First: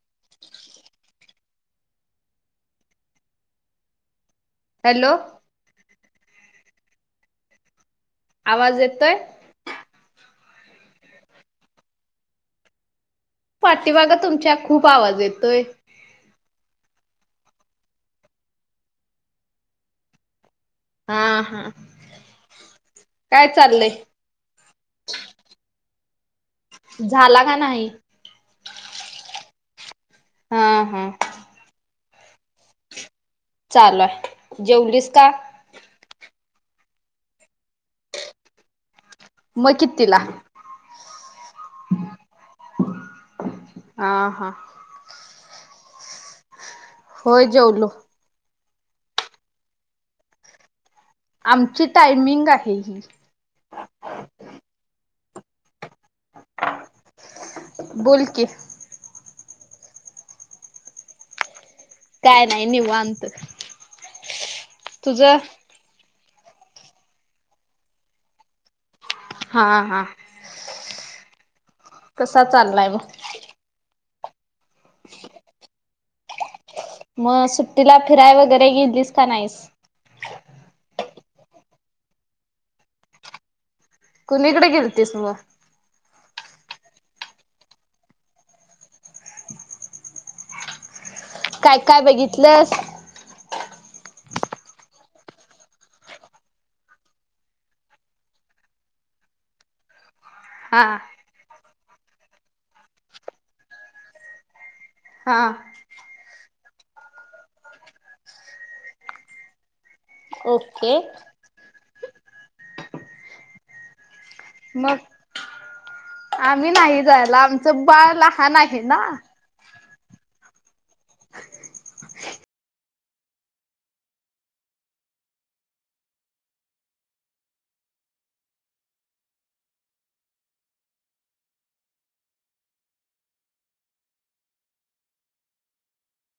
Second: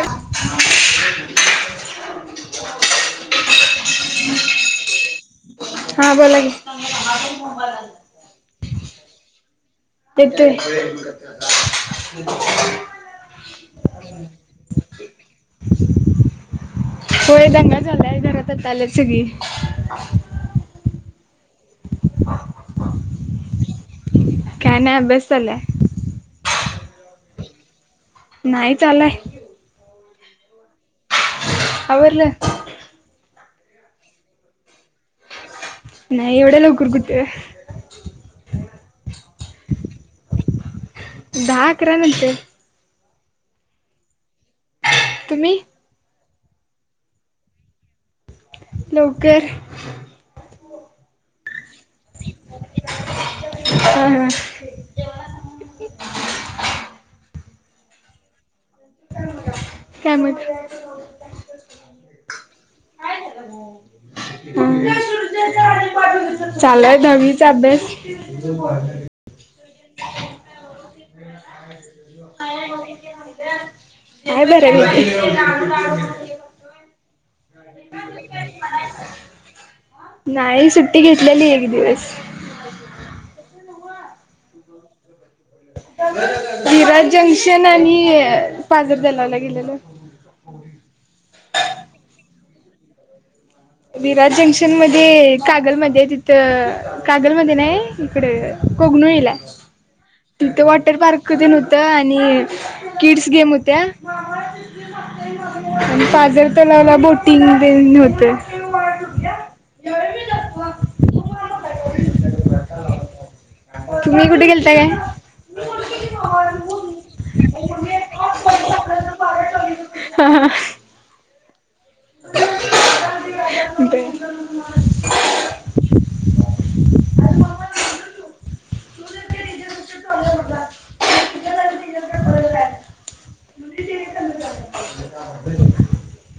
[inaudible] [inaudible] Hello. हा बोला की. आवाज येतोय? येतोय. पाठीमाग तुमच्या खूप आवाज येतोय. होय दंगा झालाय घरात आता आल्यात सगळी. हा हां चाललंय काय नाही अभ्यास चाललाय. झाला का नाही? नाही चाललाय. हा हां आवरलं? चालू हाय जेवलीस का? नाही एवढ्या लवकर कुठ. म कितीला? दहा अकरा नंतर. हा हां तुम्ही... होय जेवलो... लवकर... आमची टायमिंग आहे ही... ह हा.... बोल की... काय माहित... काय नाही निवांत... तुझं.... चालय दहावीचा अभ्यास... हा हा... कसा चाललाय मग... हाय बऱ्यापैकी... मग सुट्टीला फिराय वगैरे गेलीस का नाहीस. नाही सुट्टी घेतलेली एक दिवस... कुणीकडे गेलतीस मग.. वीराज जंक्शन आणि अ पाझर तलावला गेलेलो... काय काय बघितलंस. विराज जंक्शन मध्ये कागलमध्ये आहे तिथं कागलमध्ये नाही इकड... कोगनुळीला आहे.. [unintelligible] तिथे हा वॉटर पार्क तेन होत आणि किड्स गेम होत्या. हा आणि पाझर तलावला बोटिंग तेन होत... म तु घ्या.. ओके... गेलात काय.. मग आम्ही नाही जायला आमचं बाळ लहान आहे ना.. हा हा... बर...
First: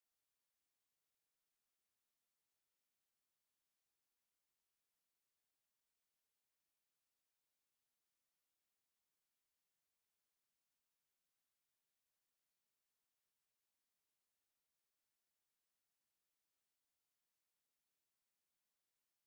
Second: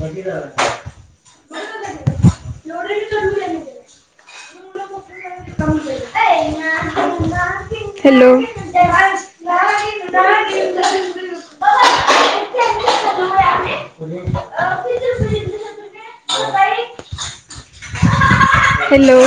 [unintelligible] हॅलो. हॅलो...